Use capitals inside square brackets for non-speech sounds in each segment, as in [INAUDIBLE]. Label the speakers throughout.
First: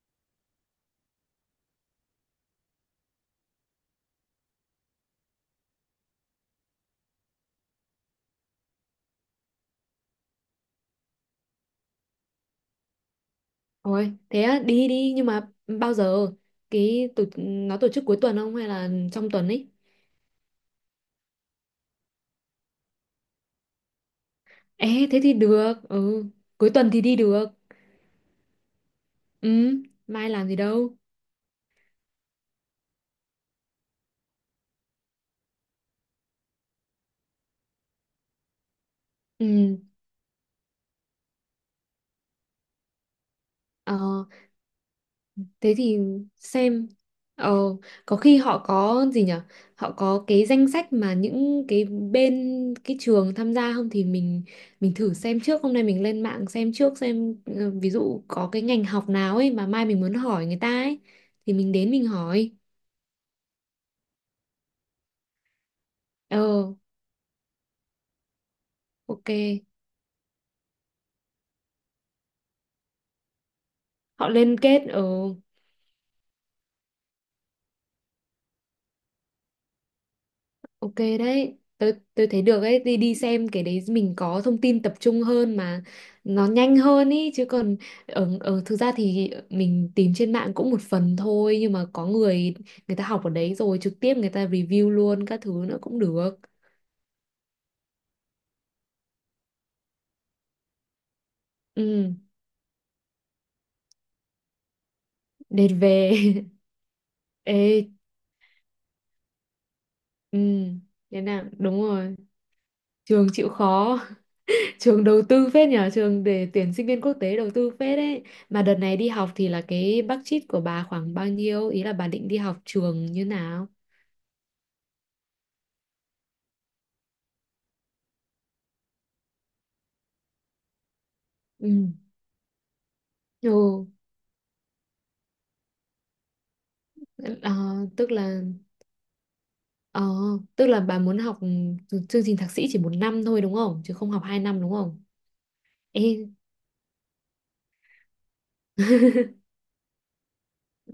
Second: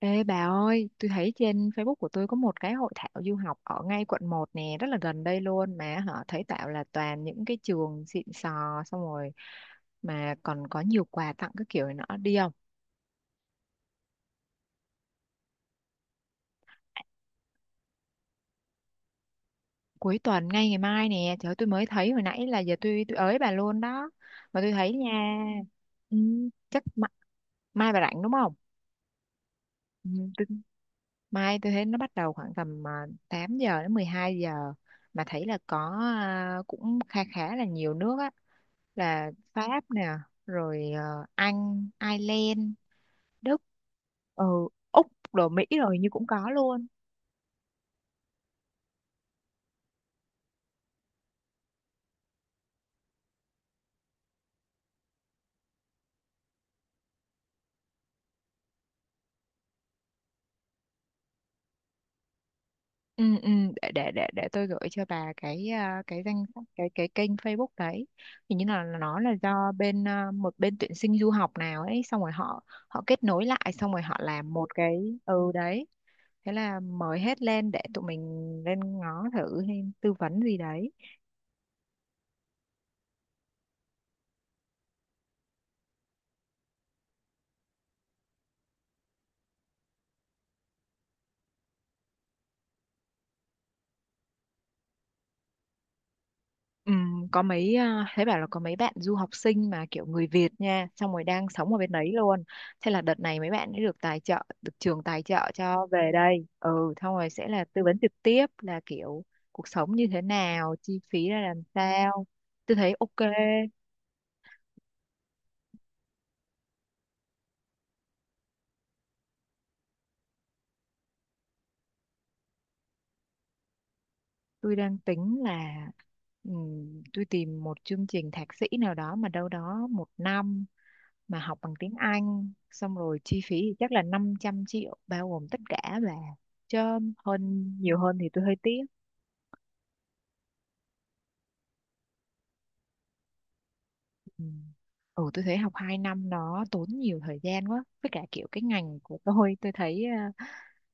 Speaker 1: Ê bà ơi, tôi thấy trên Facebook của tôi có một cái hội thảo du học ở ngay quận 1 nè, rất là gần đây luôn mà họ thấy tạo là toàn những cái trường xịn sò xong rồi mà còn có nhiều quà tặng các kiểu này nọ đi không?
Speaker 2: Ôi, thế á, đi đi nhưng mà bao giờ nó tổ chức cuối tuần không hay là trong tuần ấy?
Speaker 1: Cuối tuần ngay ngày mai nè, trời ơi, tôi mới thấy hồi nãy là giờ tôi ới bà luôn đó. Mà tôi thấy
Speaker 2: Ê thế thì
Speaker 1: nha.
Speaker 2: được,
Speaker 1: Ừ,
Speaker 2: ừ, cuối
Speaker 1: chắc
Speaker 2: tuần thì
Speaker 1: mai,
Speaker 2: đi được.
Speaker 1: mai bà rảnh đúng không?
Speaker 2: Ừ,
Speaker 1: Ừ,
Speaker 2: mai
Speaker 1: tôi
Speaker 2: làm gì đâu.
Speaker 1: Mai tôi thấy nó bắt đầu khoảng tầm 8 giờ đến 12 giờ, mà thấy là có cũng khá khá là nhiều nước á, là
Speaker 2: Ừ,
Speaker 1: Pháp nè, rồi Anh, Ireland, Đức,
Speaker 2: ờ,
Speaker 1: ừ, Úc, rồi Mỹ
Speaker 2: thế
Speaker 1: rồi
Speaker 2: thì
Speaker 1: như cũng có luôn.
Speaker 2: xem, ờ có khi họ có gì nhở. Họ có cái danh sách mà những cái bên cái trường tham gia không thì mình thử xem trước, hôm nay mình lên mạng xem trước xem, ví dụ có cái ngành học nào ấy mà mai mình muốn hỏi người ta ấy thì mình đến mình hỏi.
Speaker 1: Ừ, ừ, để tôi gửi cho bà cái cái
Speaker 2: ờ
Speaker 1: danh sách cái kênh Facebook đấy. Hình như là nó là
Speaker 2: ok.
Speaker 1: do bên một bên tuyển sinh du học nào ấy, xong rồi họ họ kết nối lại, xong rồi họ
Speaker 2: Họ
Speaker 1: làm
Speaker 2: liên
Speaker 1: một
Speaker 2: kết. Ờ
Speaker 1: cái ừ đấy. Thế là mời hết lên để tụi mình lên ngó thử hay tư vấn gì đấy.
Speaker 2: ok đấy, tôi thấy được ấy, đi đi xem cái đấy mình có thông tin tập trung hơn mà nó nhanh hơn ý. Chứ còn ở ở thực ra thì mình tìm trên mạng cũng một phần thôi, nhưng mà có người người ta học ở đấy rồi trực tiếp người ta review luôn các thứ nữa cũng được.
Speaker 1: Có mấy thấy bảo là có mấy bạn du học sinh mà kiểu người Việt nha, xong rồi đang sống ở bên đấy
Speaker 2: Ừ,
Speaker 1: luôn. Thế là đợt này mấy bạn ấy được tài trợ, được trường tài trợ
Speaker 2: đệt,
Speaker 1: cho về
Speaker 2: về.
Speaker 1: đây. Ừ, xong rồi sẽ
Speaker 2: [LAUGHS]
Speaker 1: là tư
Speaker 2: Ê,
Speaker 1: vấn trực tiếp, là kiểu cuộc sống như thế
Speaker 2: ừ,
Speaker 1: nào, chi
Speaker 2: thế
Speaker 1: phí ra
Speaker 2: nào
Speaker 1: làm
Speaker 2: đúng rồi,
Speaker 1: sao. Tôi thấy
Speaker 2: trường
Speaker 1: ok,
Speaker 2: chịu khó. Trường đầu tư phết nhờ, trường để tuyển sinh viên quốc tế đầu tư phết đấy. Mà đợt này đi học thì là cái budget của bà khoảng bao nhiêu? Ý là bà định đi học trường như nào?
Speaker 1: tôi đang tính là tôi tìm một chương trình thạc sĩ nào đó mà đâu đó một năm, mà học bằng
Speaker 2: Ừ.
Speaker 1: tiếng Anh, xong rồi chi
Speaker 2: Ồ,
Speaker 1: phí thì chắc là 500 triệu bao gồm tất cả là, chứ
Speaker 2: ờ,
Speaker 1: hơn, nhiều
Speaker 2: tức
Speaker 1: hơn thì
Speaker 2: là
Speaker 1: tôi hơi tiếc.
Speaker 2: ờ, tức là bà muốn học chương trình thạc sĩ chỉ 1 năm thôi đúng không? Chứ không học hai
Speaker 1: Ừ.
Speaker 2: năm đúng không?
Speaker 1: Ừ tôi thấy học hai
Speaker 2: Ê,
Speaker 1: năm nó tốn nhiều thời gian quá, với cả kiểu cái ngành của
Speaker 2: [LAUGHS]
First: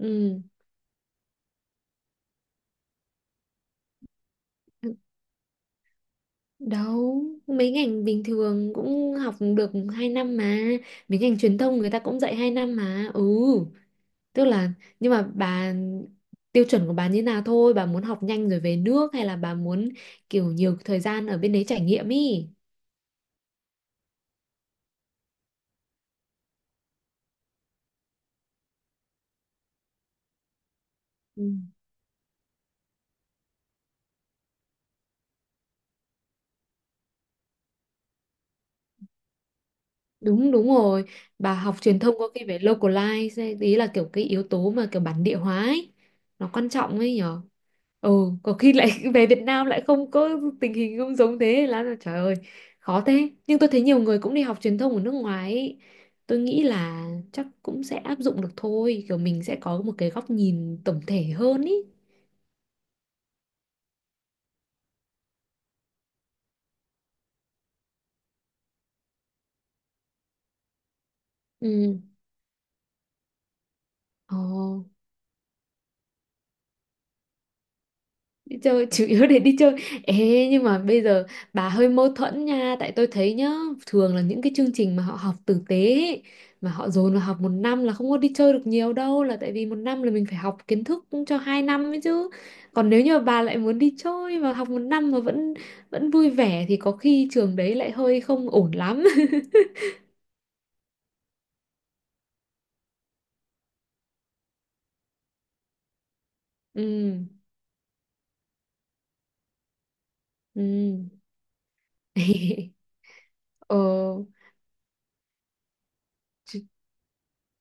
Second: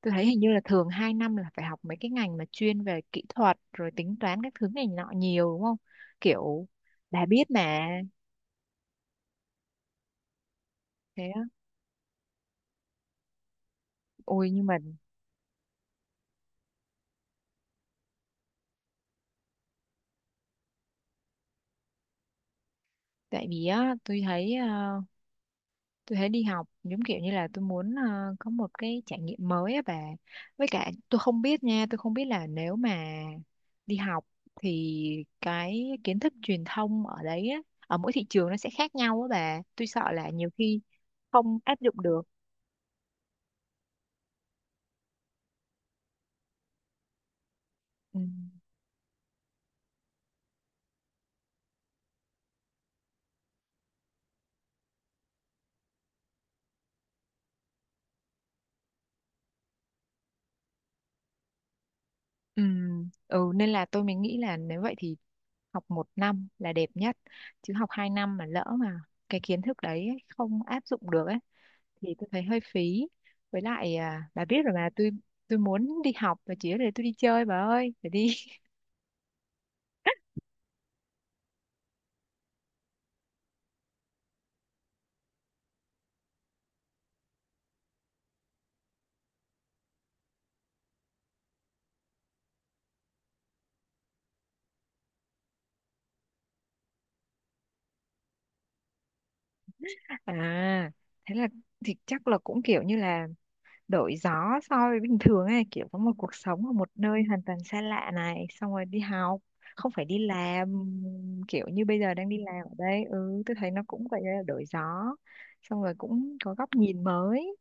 Speaker 1: tôi thấy hình như là thường 2 năm là phải học mấy cái ngành mà chuyên về kỹ thuật rồi tính toán các thứ này nọ nhiều đúng không, kiểu
Speaker 2: Đâu,
Speaker 1: bà biết
Speaker 2: mấy
Speaker 1: mà.
Speaker 2: ngành bình thường cũng học được 2 năm mà. Mấy
Speaker 1: Thế
Speaker 2: ngành
Speaker 1: á.
Speaker 2: truyền thông người ta cũng dạy 2 năm mà. Ừ. Tức
Speaker 1: Ôi nhưng
Speaker 2: là
Speaker 1: mà
Speaker 2: nhưng mà bà Tiêu chuẩn của bà như nào thôi, bà muốn học nhanh rồi về nước hay là bà muốn kiểu nhiều thời gian ở bên đấy trải nghiệm ý.
Speaker 1: tại vì á tôi thấy tôi thấy đi học giống kiểu như là tôi muốn có một cái trải nghiệm mới á bà, với cả tôi không
Speaker 2: Ừ.
Speaker 1: biết nha, tôi không biết là nếu mà đi học thì cái kiến thức truyền thông ở đấy á, ở mỗi thị trường nó sẽ khác nhau á bà, tôi sợ là nhiều
Speaker 2: Đúng đúng
Speaker 1: khi
Speaker 2: rồi, bà
Speaker 1: không
Speaker 2: học
Speaker 1: áp
Speaker 2: truyền
Speaker 1: dụng
Speaker 2: thông
Speaker 1: được.
Speaker 2: có cái về localize ấy, ý là kiểu cái yếu tố mà kiểu bản địa hóa ấy, nó quan trọng ấy nhỉ.
Speaker 1: Ừ.
Speaker 2: Ồ, có khi lại [LAUGHS] về Việt Nam lại không có, tình hình không giống, thế là trời ơi khó thế. Nhưng tôi thấy nhiều người cũng đi học truyền thông ở nước ngoài ấy. Tôi nghĩ là chắc cũng sẽ áp dụng được thôi, kiểu mình sẽ có một cái góc nhìn tổng thể hơn ý.
Speaker 1: Ừ. Ừ nên là tôi mới nghĩ là nếu vậy thì học một năm là đẹp nhất, chứ học 2 năm mà lỡ mà cái kiến thức đấy ấy không áp dụng được ấy
Speaker 2: Ừ.
Speaker 1: thì tôi thấy hơi phí. Với lại
Speaker 2: Ồ.
Speaker 1: bà biết rồi mà, tôi muốn đi học và chỉ để tôi đi chơi bà ơi, để đi.
Speaker 2: Đi chơi, chủ yếu để đi chơi. Ê, nhưng mà bây giờ bà hơi mâu thuẫn nha, tại tôi thấy nhá, thường là những cái chương trình mà họ học tử tế ấy, mà họ dồn vào học 1 năm là không có đi chơi được nhiều đâu, là tại vì 1 năm là mình phải học kiến thức cho 2 năm ấy chứ. Còn nếu như mà bà lại muốn đi chơi và học 1 năm mà vẫn vẫn vui vẻ thì có khi trường đấy lại hơi không ổn lắm.
Speaker 1: [LAUGHS] À thế là, thì chắc là cũng kiểu như là đổi gió so với bình thường ấy, kiểu có một cuộc sống ở
Speaker 2: [LAUGHS]
Speaker 1: một
Speaker 2: Ừ,
Speaker 1: nơi hoàn toàn xa lạ này, xong rồi đi học không phải đi
Speaker 2: ừ.
Speaker 1: làm, kiểu như bây giờ đang đi làm ở
Speaker 2: [LAUGHS]
Speaker 1: đây, ừ tôi thấy
Speaker 2: Ờ.
Speaker 1: nó cũng vậy là đổi gió, xong rồi cũng có góc nhìn mới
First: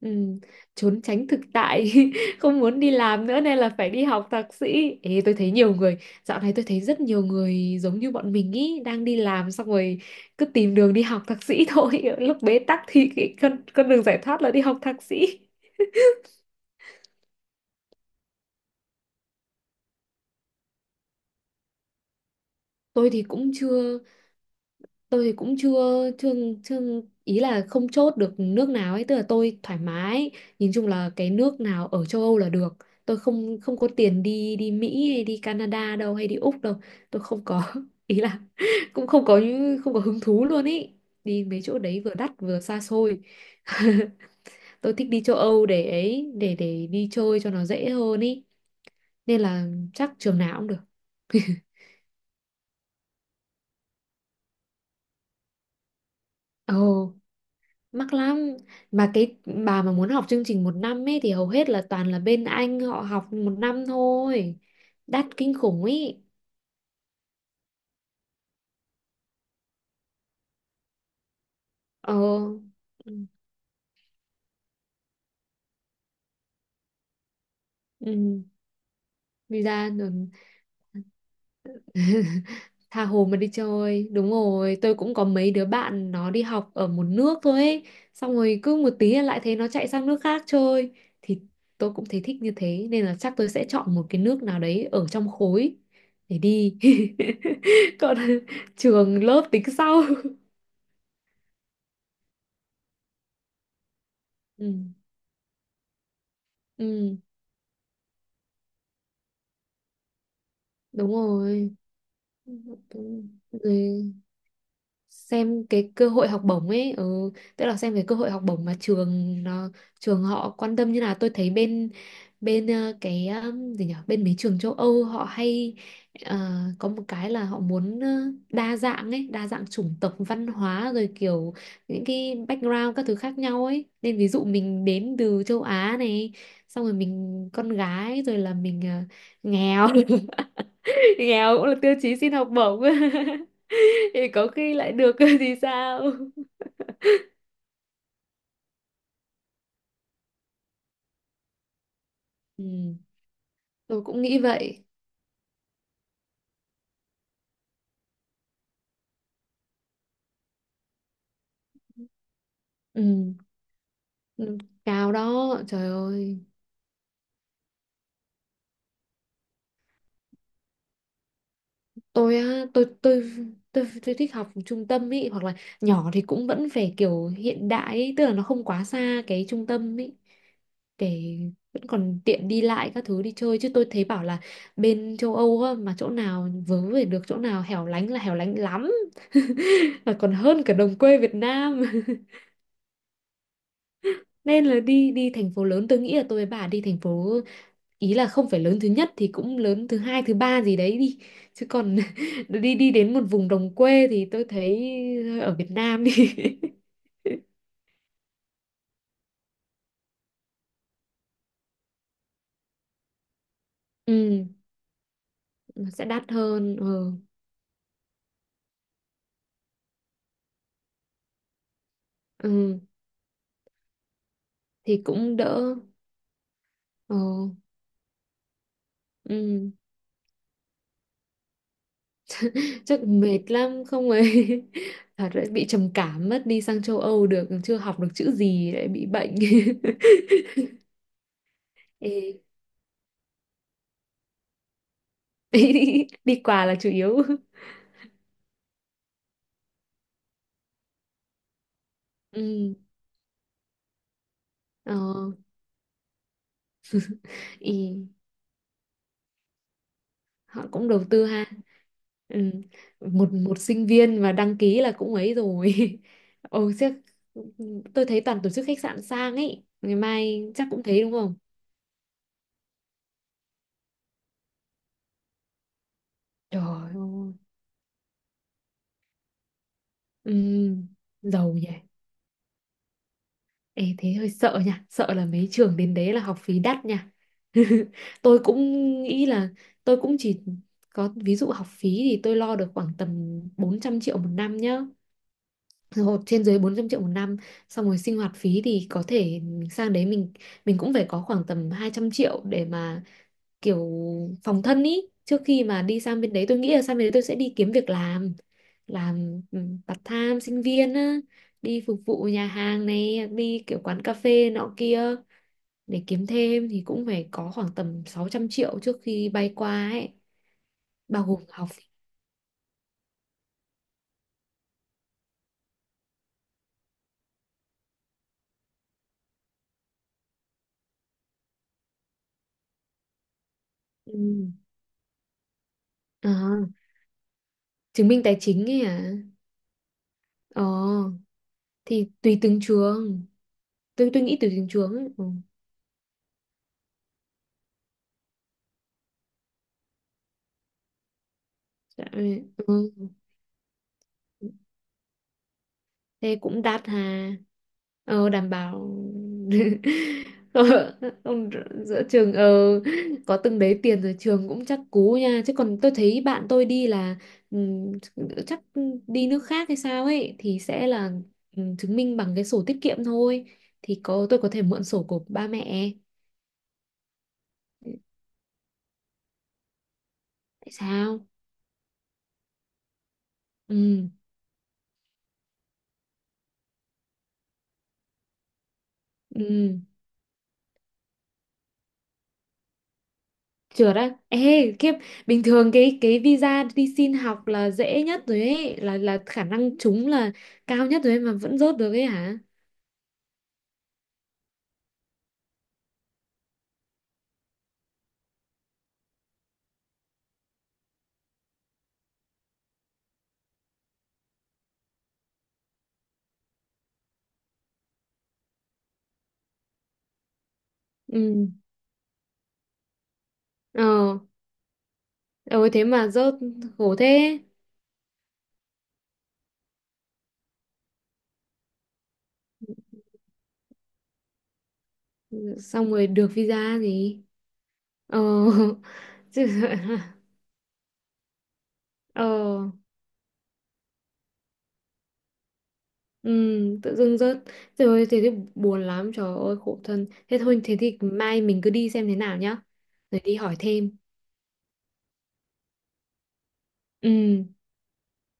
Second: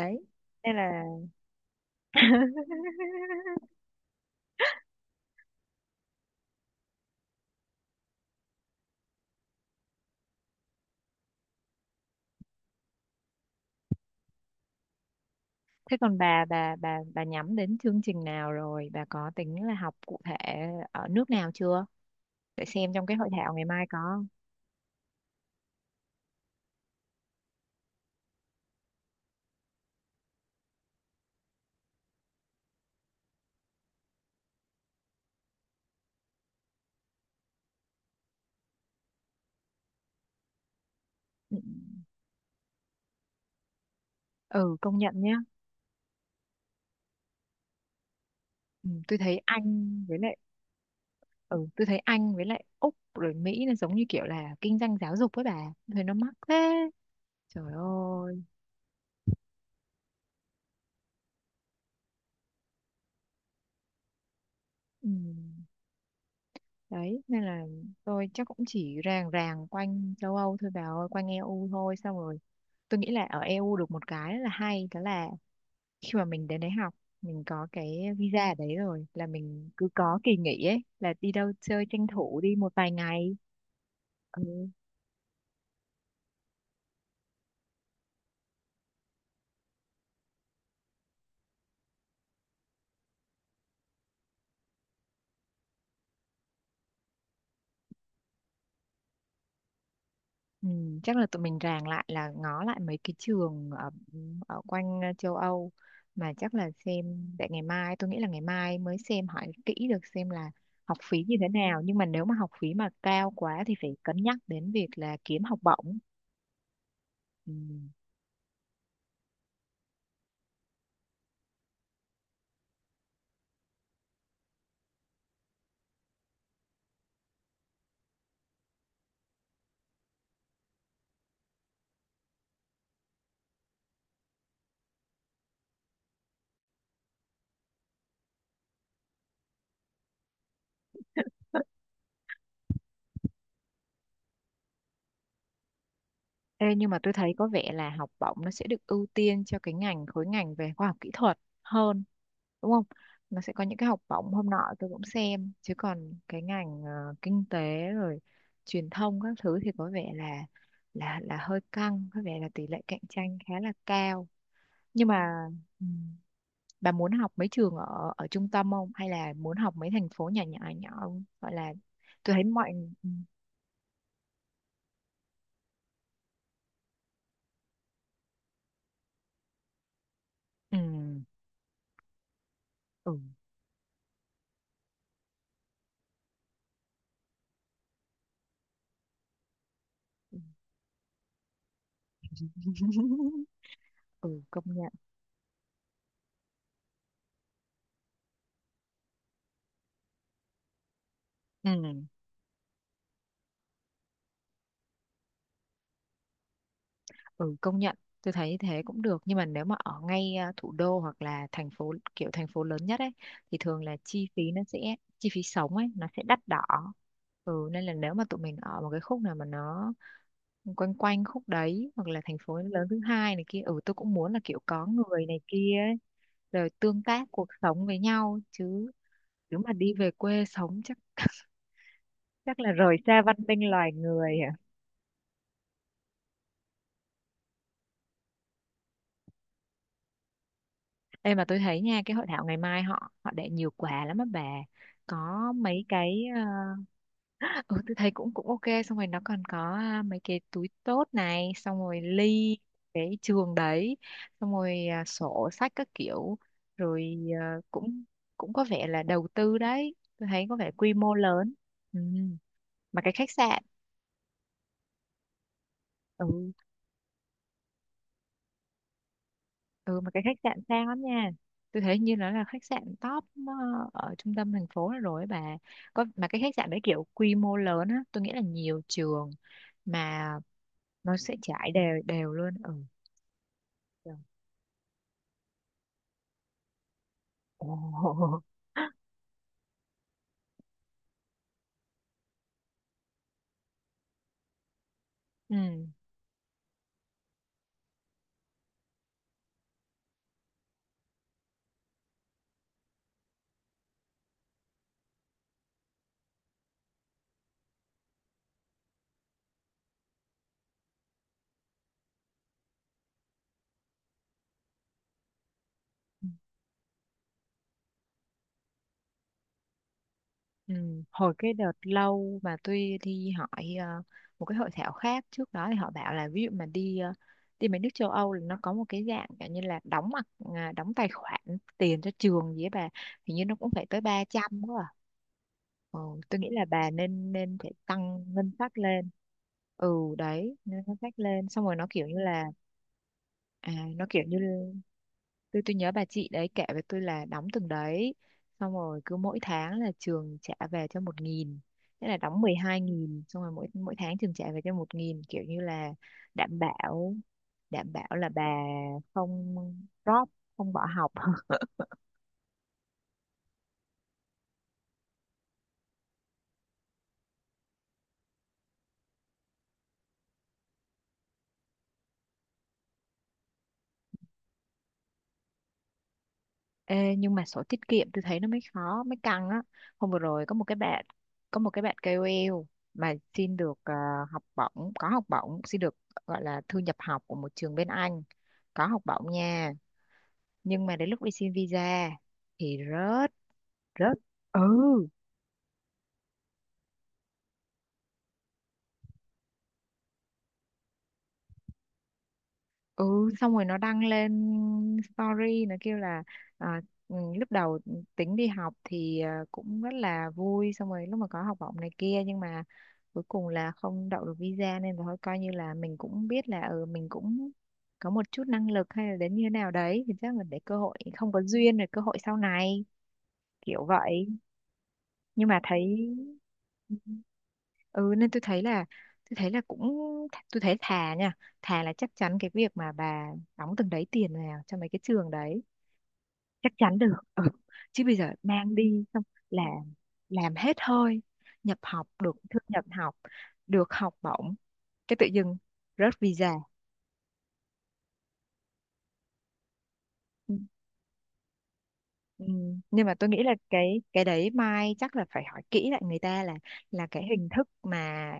Speaker 2: Ừ,
Speaker 1: nên
Speaker 2: trốn
Speaker 1: là.
Speaker 2: tránh thực tại [LAUGHS] không muốn đi làm nữa nên
Speaker 1: [LAUGHS]
Speaker 2: là phải đi học thạc sĩ. Ê, tôi thấy nhiều người dạo này, tôi thấy rất nhiều người giống như bọn mình ý, đang đi làm xong rồi cứ tìm đường đi học thạc sĩ thôi. [LAUGHS] Lúc bế tắc thì cái con đường giải thoát là đi học thạc sĩ.
Speaker 1: Thế còn bà nhắm đến chương trình nào rồi? Bà có tính là học cụ thể ở nước nào chưa? Để xem trong
Speaker 2: Tôi
Speaker 1: cái
Speaker 2: thì
Speaker 1: hội
Speaker 2: cũng
Speaker 1: thảo ngày mai
Speaker 2: chưa,
Speaker 1: có.
Speaker 2: tôi thì cũng chưa chưa chưa, ý là không chốt được nước nào ấy, tức là tôi thoải mái, nhìn chung là cái nước nào ở châu Âu là được. Tôi không không có tiền đi đi Mỹ hay đi Canada đâu, hay đi Úc đâu. Tôi không có [LAUGHS] ý là [LAUGHS] cũng không có, không có hứng thú luôn ý, đi
Speaker 1: Ừ,
Speaker 2: mấy chỗ đấy vừa đắt vừa xa xôi. [LAUGHS]
Speaker 1: ừ,
Speaker 2: Tôi
Speaker 1: công
Speaker 2: thích
Speaker 1: nhận
Speaker 2: đi
Speaker 1: nhá.
Speaker 2: châu Âu để ấy, để đi chơi cho nó dễ hơn ý.
Speaker 1: Ừ, tôi thấy
Speaker 2: Nên là
Speaker 1: Anh
Speaker 2: chắc
Speaker 1: với lại
Speaker 2: trường nào cũng được.
Speaker 1: Ừ, tôi thấy Anh với lại Úc rồi Mỹ là giống như kiểu là kinh doanh giáo dục với bà. Tôi thấy nó mắc thế.
Speaker 2: Ồ,
Speaker 1: Trời
Speaker 2: mắc lắm.
Speaker 1: ơi.
Speaker 2: Mà cái, bà mà muốn học chương trình 1 năm ấy thì hầu hết là toàn là bên Anh họ học 1 năm thôi,
Speaker 1: Ừ.
Speaker 2: đắt kinh khủng ấy.
Speaker 1: Đấy, nên là tôi chắc cũng chỉ ràng ràng quanh châu Âu thôi bà ơi, quanh EU thôi.
Speaker 2: Ờ.
Speaker 1: Xong rồi tôi nghĩ
Speaker 2: Ừ.
Speaker 1: là ở EU được một cái là hay, đó là khi mà mình đến đấy học, mình có cái
Speaker 2: Ừ,
Speaker 1: visa ở đấy rồi là mình cứ
Speaker 2: visa rồi.
Speaker 1: có kỳ nghỉ ấy là đi đâu chơi tranh thủ đi một
Speaker 2: [LAUGHS]
Speaker 1: vài
Speaker 2: Tha hồ
Speaker 1: ngày.
Speaker 2: mà đi chơi. Đúng
Speaker 1: Ừ.
Speaker 2: rồi, tôi cũng có mấy đứa bạn nó đi học ở một nước thôi ấy, xong rồi cứ một tí là lại thấy nó chạy sang nước khác chơi. Thì tôi cũng thấy thích như thế, nên là chắc tôi sẽ chọn một cái nước nào đấy ở trong khối để đi. [LAUGHS] Còn trường lớp tính sau. [LAUGHS]
Speaker 1: Ừ, chắc là tụi mình ràng lại là ngó lại mấy cái trường ở ở
Speaker 2: Ừ,
Speaker 1: quanh châu Âu, mà chắc là
Speaker 2: ừ
Speaker 1: xem để ngày mai, tôi nghĩ là ngày mai mới xem hỏi kỹ được, xem là học
Speaker 2: đúng
Speaker 1: phí như thế
Speaker 2: rồi.
Speaker 1: nào, nhưng mà nếu mà học phí mà cao quá thì phải
Speaker 2: Rồi
Speaker 1: cân nhắc đến việc là kiếm học
Speaker 2: xem cái
Speaker 1: bổng.
Speaker 2: cơ hội học bổng ấy, ừ,
Speaker 1: Ừ.
Speaker 2: tức là xem cái cơ hội học bổng mà trường nó, trường họ quan tâm như nào. Tôi thấy bên bên ờ, cái gì nhỉ bên mấy trường châu Âu họ hay, ờ, có một cái là họ muốn, đa dạng ấy, đa dạng chủng tộc văn hóa rồi kiểu những cái background các thứ khác nhau ấy, nên ví dụ mình đến từ châu Á này, xong rồi mình con gái rồi là mình, nghèo. [LAUGHS] Nghèo
Speaker 1: [LAUGHS]
Speaker 2: cũng là tiêu chí xin học bổng. [LAUGHS] Thì có khi lại được [LAUGHS] thì sao.
Speaker 1: Ê, nhưng mà tôi thấy có vẻ là học bổng nó sẽ được ưu tiên cho cái ngành, khối ngành về khoa học kỹ thuật hơn đúng không?
Speaker 2: Ừ,
Speaker 1: Nó sẽ có những cái học
Speaker 2: tôi cũng
Speaker 1: bổng
Speaker 2: nghĩ
Speaker 1: hôm nọ
Speaker 2: vậy.
Speaker 1: tôi cũng xem, chứ còn cái ngành kinh tế rồi truyền thông các thứ thì có vẻ là là hơi căng, có vẻ là tỷ lệ cạnh
Speaker 2: Ừ,
Speaker 1: tranh khá là cao.
Speaker 2: ừ,
Speaker 1: Nhưng
Speaker 2: cao
Speaker 1: mà
Speaker 2: đó,
Speaker 1: ừ,
Speaker 2: trời ơi.
Speaker 1: bà muốn học mấy trường ở ở trung tâm không hay là muốn học mấy thành phố nhỏ nhỏ nhỏ không? Gọi là tôi
Speaker 2: Tôi
Speaker 1: thấy
Speaker 2: á,
Speaker 1: mọi.
Speaker 2: tôi thích học trung tâm ý, hoặc là nhỏ thì cũng vẫn phải kiểu hiện đại ý, tức là nó không quá xa cái trung tâm ý,
Speaker 1: Ừ.
Speaker 2: để vẫn còn tiện đi lại các
Speaker 1: Ừ,
Speaker 2: thứ đi chơi. Chứ tôi thấy bảo là bên châu Âu á, mà chỗ nào vớ về được chỗ nào hẻo lánh là hẻo lánh lắm, [LAUGHS] là còn
Speaker 1: ừ.
Speaker 2: hơn cả đồng quê Việt Nam.
Speaker 1: [LAUGHS] Ừ công
Speaker 2: Nên là
Speaker 1: nhận.
Speaker 2: đi đi thành phố lớn, tôi nghĩ là tôi với bà đi thành phố, ý là không phải lớn thứ nhất thì cũng lớn thứ hai thứ ba gì đấy đi. Chứ còn
Speaker 1: Ừ,
Speaker 2: [LAUGHS] đi đi đến một vùng đồng quê thì tôi thấy ở Việt Nam đi.
Speaker 1: ừ
Speaker 2: [LAUGHS]
Speaker 1: công nhận, tôi thấy thế cũng được, nhưng mà nếu mà ở ngay thủ đô hoặc là thành phố kiểu thành phố lớn nhất ấy thì thường là chi
Speaker 2: Ừ,
Speaker 1: phí nó sẽ, chi phí sống ấy
Speaker 2: nó sẽ
Speaker 1: nó sẽ
Speaker 2: đắt
Speaker 1: đắt đỏ.
Speaker 2: hơn. Ừ,
Speaker 1: Ừ nên là nếu mà tụi mình ở một cái khúc nào mà nó quanh quanh khúc đấy, hoặc là thành phố
Speaker 2: ừ.
Speaker 1: lớn thứ hai này kia, ừ tôi cũng muốn là kiểu có
Speaker 2: Thì
Speaker 1: người
Speaker 2: cũng
Speaker 1: này
Speaker 2: đỡ.
Speaker 1: kia ấy, rồi tương
Speaker 2: Ừ.
Speaker 1: tác cuộc sống với nhau chứ. Nếu
Speaker 2: Ừ.
Speaker 1: mà đi về quê sống chắc [LAUGHS] chắc là rời
Speaker 2: Chắc
Speaker 1: xa văn
Speaker 2: mệt
Speaker 1: minh
Speaker 2: lắm
Speaker 1: loài
Speaker 2: không
Speaker 1: người.
Speaker 2: ấy. [LAUGHS] Thật đấy, bị trầm cảm mất, đi sang châu Âu được chưa học được chữ gì lại bị bệnh.
Speaker 1: Ê mà tôi thấy
Speaker 2: [LAUGHS]
Speaker 1: nha, cái hội
Speaker 2: Ê.
Speaker 1: thảo ngày mai họ họ để nhiều quà lắm á bà, có mấy
Speaker 2: [LAUGHS]
Speaker 1: cái
Speaker 2: Đi quà là chủ yếu.
Speaker 1: ờ, ừ tôi thấy cũng cũng ok, xong rồi nó còn có mấy cái túi tốt này, xong rồi ly
Speaker 2: Ừ.
Speaker 1: cái trường đấy, xong rồi
Speaker 2: Ờ.
Speaker 1: sổ sách các kiểu, rồi cũng
Speaker 2: Ý,
Speaker 1: cũng có vẻ là đầu tư đấy, tôi thấy có
Speaker 2: họ
Speaker 1: vẻ
Speaker 2: cũng
Speaker 1: quy
Speaker 2: đầu
Speaker 1: mô
Speaker 2: tư ha.
Speaker 1: lớn. Ừ.
Speaker 2: Ừ.
Speaker 1: Mà cái khách
Speaker 2: một một
Speaker 1: sạn,
Speaker 2: sinh viên mà đăng ký là cũng ấy rồi. [LAUGHS]
Speaker 1: ừ,
Speaker 2: Ồ chắc, tôi thấy toàn tổ chức khách sạn sang ấy, ngày
Speaker 1: ừ, mà cái khách
Speaker 2: mai
Speaker 1: sạn
Speaker 2: chắc cũng
Speaker 1: sang
Speaker 2: thế
Speaker 1: lắm
Speaker 2: đúng
Speaker 1: nha,
Speaker 2: không.
Speaker 1: tôi thấy như nó là khách sạn top ở trung tâm thành phố rồi ấy bà, có, mà cái khách
Speaker 2: Trời
Speaker 1: sạn đấy kiểu
Speaker 2: ơi.
Speaker 1: quy mô lớn á, tôi nghĩ là nhiều trường mà
Speaker 2: Ừ.
Speaker 1: nó sẽ
Speaker 2: Giàu nhỉ.
Speaker 1: trải đều đều luôn. Ừ.
Speaker 2: Ê, thế hơi sợ nha, sợ là mấy trường đến đấy là học phí đắt nha. [LAUGHS] Tôi
Speaker 1: Ồ.
Speaker 2: cũng
Speaker 1: [LAUGHS]
Speaker 2: nghĩ là tôi cũng chỉ có, ví dụ học phí thì tôi lo được khoảng tầm 400 triệu 1 năm nhá,
Speaker 1: Ừ.
Speaker 2: hộp trên dưới 400 triệu 1 năm. Xong rồi sinh hoạt phí thì có thể sang đấy mình cũng phải có khoảng tầm 200 triệu để mà kiểu phòng thân ý. Trước khi mà đi sang bên đấy, tôi nghĩ là sang bên đấy tôi sẽ đi kiếm việc làm, ừ, part time sinh viên á, đi phục vụ nhà hàng này, đi kiểu quán cà phê nọ kia để kiếm thêm, thì cũng phải có khoảng tầm 600 triệu trước khi bay qua ấy,
Speaker 1: Ừ.
Speaker 2: bao
Speaker 1: Hồi
Speaker 2: gồm
Speaker 1: cái
Speaker 2: học
Speaker 1: đợt
Speaker 2: phí.
Speaker 1: lâu mà tôi đi hỏi một cái hội thảo khác trước đó thì họ bảo là ví dụ mà đi đi mấy nước châu Âu là nó có một cái dạng kiểu như là đóng tài khoản tiền cho trường gì ấy bà, hình như nó cũng phải tới ba
Speaker 2: Ừ.
Speaker 1: trăm quá à. Ừ, tôi nghĩ là
Speaker 2: À,
Speaker 1: bà nên nên phải
Speaker 2: chứng minh
Speaker 1: tăng
Speaker 2: tài
Speaker 1: ngân
Speaker 2: chính
Speaker 1: sách
Speaker 2: ấy
Speaker 1: lên.
Speaker 2: à.
Speaker 1: Ừ, đấy
Speaker 2: Ờ
Speaker 1: nên ngân sách lên, xong rồi nó kiểu
Speaker 2: thì
Speaker 1: như
Speaker 2: tùy
Speaker 1: là
Speaker 2: từng trường,
Speaker 1: nó
Speaker 2: tôi
Speaker 1: kiểu
Speaker 2: tôi
Speaker 1: như
Speaker 2: nghĩ tùy từng trường ấy. Ừ.
Speaker 1: tôi nhớ bà chị đấy kể với tôi là đóng từng đấy, xong rồi cứ mỗi tháng là trường trả về cho một nghìn,
Speaker 2: Dạ,
Speaker 1: thế là đóng mười hai
Speaker 2: ừ.
Speaker 1: nghìn xong rồi mỗi mỗi tháng trường trả
Speaker 2: Ừ.
Speaker 1: về cho một nghìn, kiểu như là
Speaker 2: Thế
Speaker 1: đảm
Speaker 2: cũng đắt
Speaker 1: bảo,
Speaker 2: hà.
Speaker 1: đảm bảo là
Speaker 2: Ờ,
Speaker 1: bà
Speaker 2: đảm bảo.
Speaker 1: không
Speaker 2: [LAUGHS]
Speaker 1: drop,
Speaker 2: Ờ,
Speaker 1: không bỏ học.
Speaker 2: ông,
Speaker 1: [LAUGHS]
Speaker 2: giữa trường, ờ, có từng đấy tiền rồi trường cũng chắc cú nha. Chứ còn tôi thấy bạn tôi đi là, ừm, chắc đi nước khác hay sao ấy, thì sẽ là, chứng minh bằng cái sổ tiết kiệm thôi, thì có tôi có thể mượn sổ của ba mẹ.
Speaker 1: Ê, nhưng mà sổ tiết kiệm tôi thấy nó mới khó, mới căng á. Hôm vừa rồi
Speaker 2: Tại sao?
Speaker 1: có một cái bạn KOL mà xin được
Speaker 2: Ừ.
Speaker 1: học bổng, có học bổng, xin được, gọi là thư nhập học của một trường bên Anh, có học bổng nha,
Speaker 2: Ừ.
Speaker 1: nhưng mà đến lúc đi xin visa thì rớt
Speaker 2: Trượt á.
Speaker 1: rớt. Ừ.
Speaker 2: Ê, kiếp. Bình thường cái visa đi xin học là dễ nhất rồi ấy, là khả năng trúng là cao nhất rồi ấy, mà vẫn rớt được ấy hả?
Speaker 1: Ừ, xong rồi nó đăng lên story nó kêu là à, lúc đầu tính đi học thì cũng rất là vui, xong rồi lúc mà có học bổng này kia, nhưng mà cuối cùng là không đậu được visa nên là thôi, coi như là mình cũng biết là, ừ mình cũng có một chút năng lực hay là đến như thế nào đấy, thì chắc là để cơ hội, không có
Speaker 2: Ừ.
Speaker 1: duyên rồi, cơ hội sau này kiểu
Speaker 2: Ờ,
Speaker 1: vậy, nhưng mà
Speaker 2: ôi thế
Speaker 1: thấy.
Speaker 2: mà rớt, khổ thế.
Speaker 1: Ừ nên tôi thấy là cũng tôi thấy, thà nha, thà là chắc chắn cái việc mà bà đóng từng đấy tiền vào cho mấy cái trường đấy
Speaker 2: Xong rồi được
Speaker 1: chắc
Speaker 2: visa
Speaker 1: chắn được.
Speaker 2: gì?
Speaker 1: Ừ. Chứ bây
Speaker 2: Ờ.
Speaker 1: giờ mang đi xong
Speaker 2: [LAUGHS] Chứ-
Speaker 1: làm làm hết hơi, nhập học
Speaker 2: Ờ.
Speaker 1: được, thu nhập học được học bổng, cái tự dưng rớt
Speaker 2: Ừ,
Speaker 1: visa.
Speaker 2: tự dưng rớt. Rồi thế thì buồn lắm, trời ơi khổ thân. Thế
Speaker 1: Ừ.
Speaker 2: thôi, thế thì mai mình cứ đi xem thế nào
Speaker 1: Ừ.
Speaker 2: nhá.
Speaker 1: Nhưng mà
Speaker 2: Rồi
Speaker 1: tôi
Speaker 2: đi
Speaker 1: nghĩ là
Speaker 2: hỏi thêm.
Speaker 1: cái đấy mai chắc là phải hỏi kỹ lại người ta, là cái
Speaker 2: Ừ.
Speaker 1: hình thức mà,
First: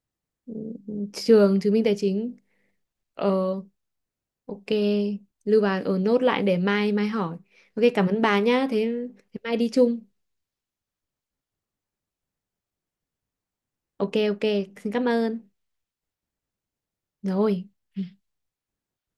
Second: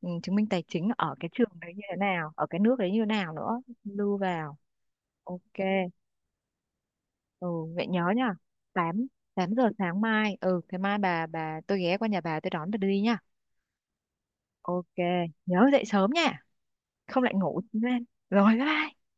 Speaker 1: ừ, chứng minh tài chính ở cái trường
Speaker 2: Trường
Speaker 1: đấy
Speaker 2: chứng
Speaker 1: như
Speaker 2: minh tài
Speaker 1: thế nào,
Speaker 2: chính.
Speaker 1: ở cái nước đấy như thế nào nữa,
Speaker 2: Ờ.
Speaker 1: lưu vào.
Speaker 2: Ok,
Speaker 1: Ok.
Speaker 2: lưu bà ở nốt lại để mai mai hỏi.
Speaker 1: Ừ,
Speaker 2: Ok,
Speaker 1: vậy
Speaker 2: cảm
Speaker 1: nhớ
Speaker 2: ơn
Speaker 1: nhá,
Speaker 2: bà nhá. Thế,
Speaker 1: 8
Speaker 2: thế
Speaker 1: 8
Speaker 2: mai
Speaker 1: giờ
Speaker 2: đi
Speaker 1: sáng
Speaker 2: chung.
Speaker 1: mai. Ừ, thế mai bà tôi ghé qua nhà bà tôi đón bà đi nha.
Speaker 2: Ok ok,
Speaker 1: Ok,
Speaker 2: xin cảm ơn.
Speaker 1: nhớ dậy sớm nha, không lại ngủ
Speaker 2: Rồi.
Speaker 1: lên. Rồi bye. Bye.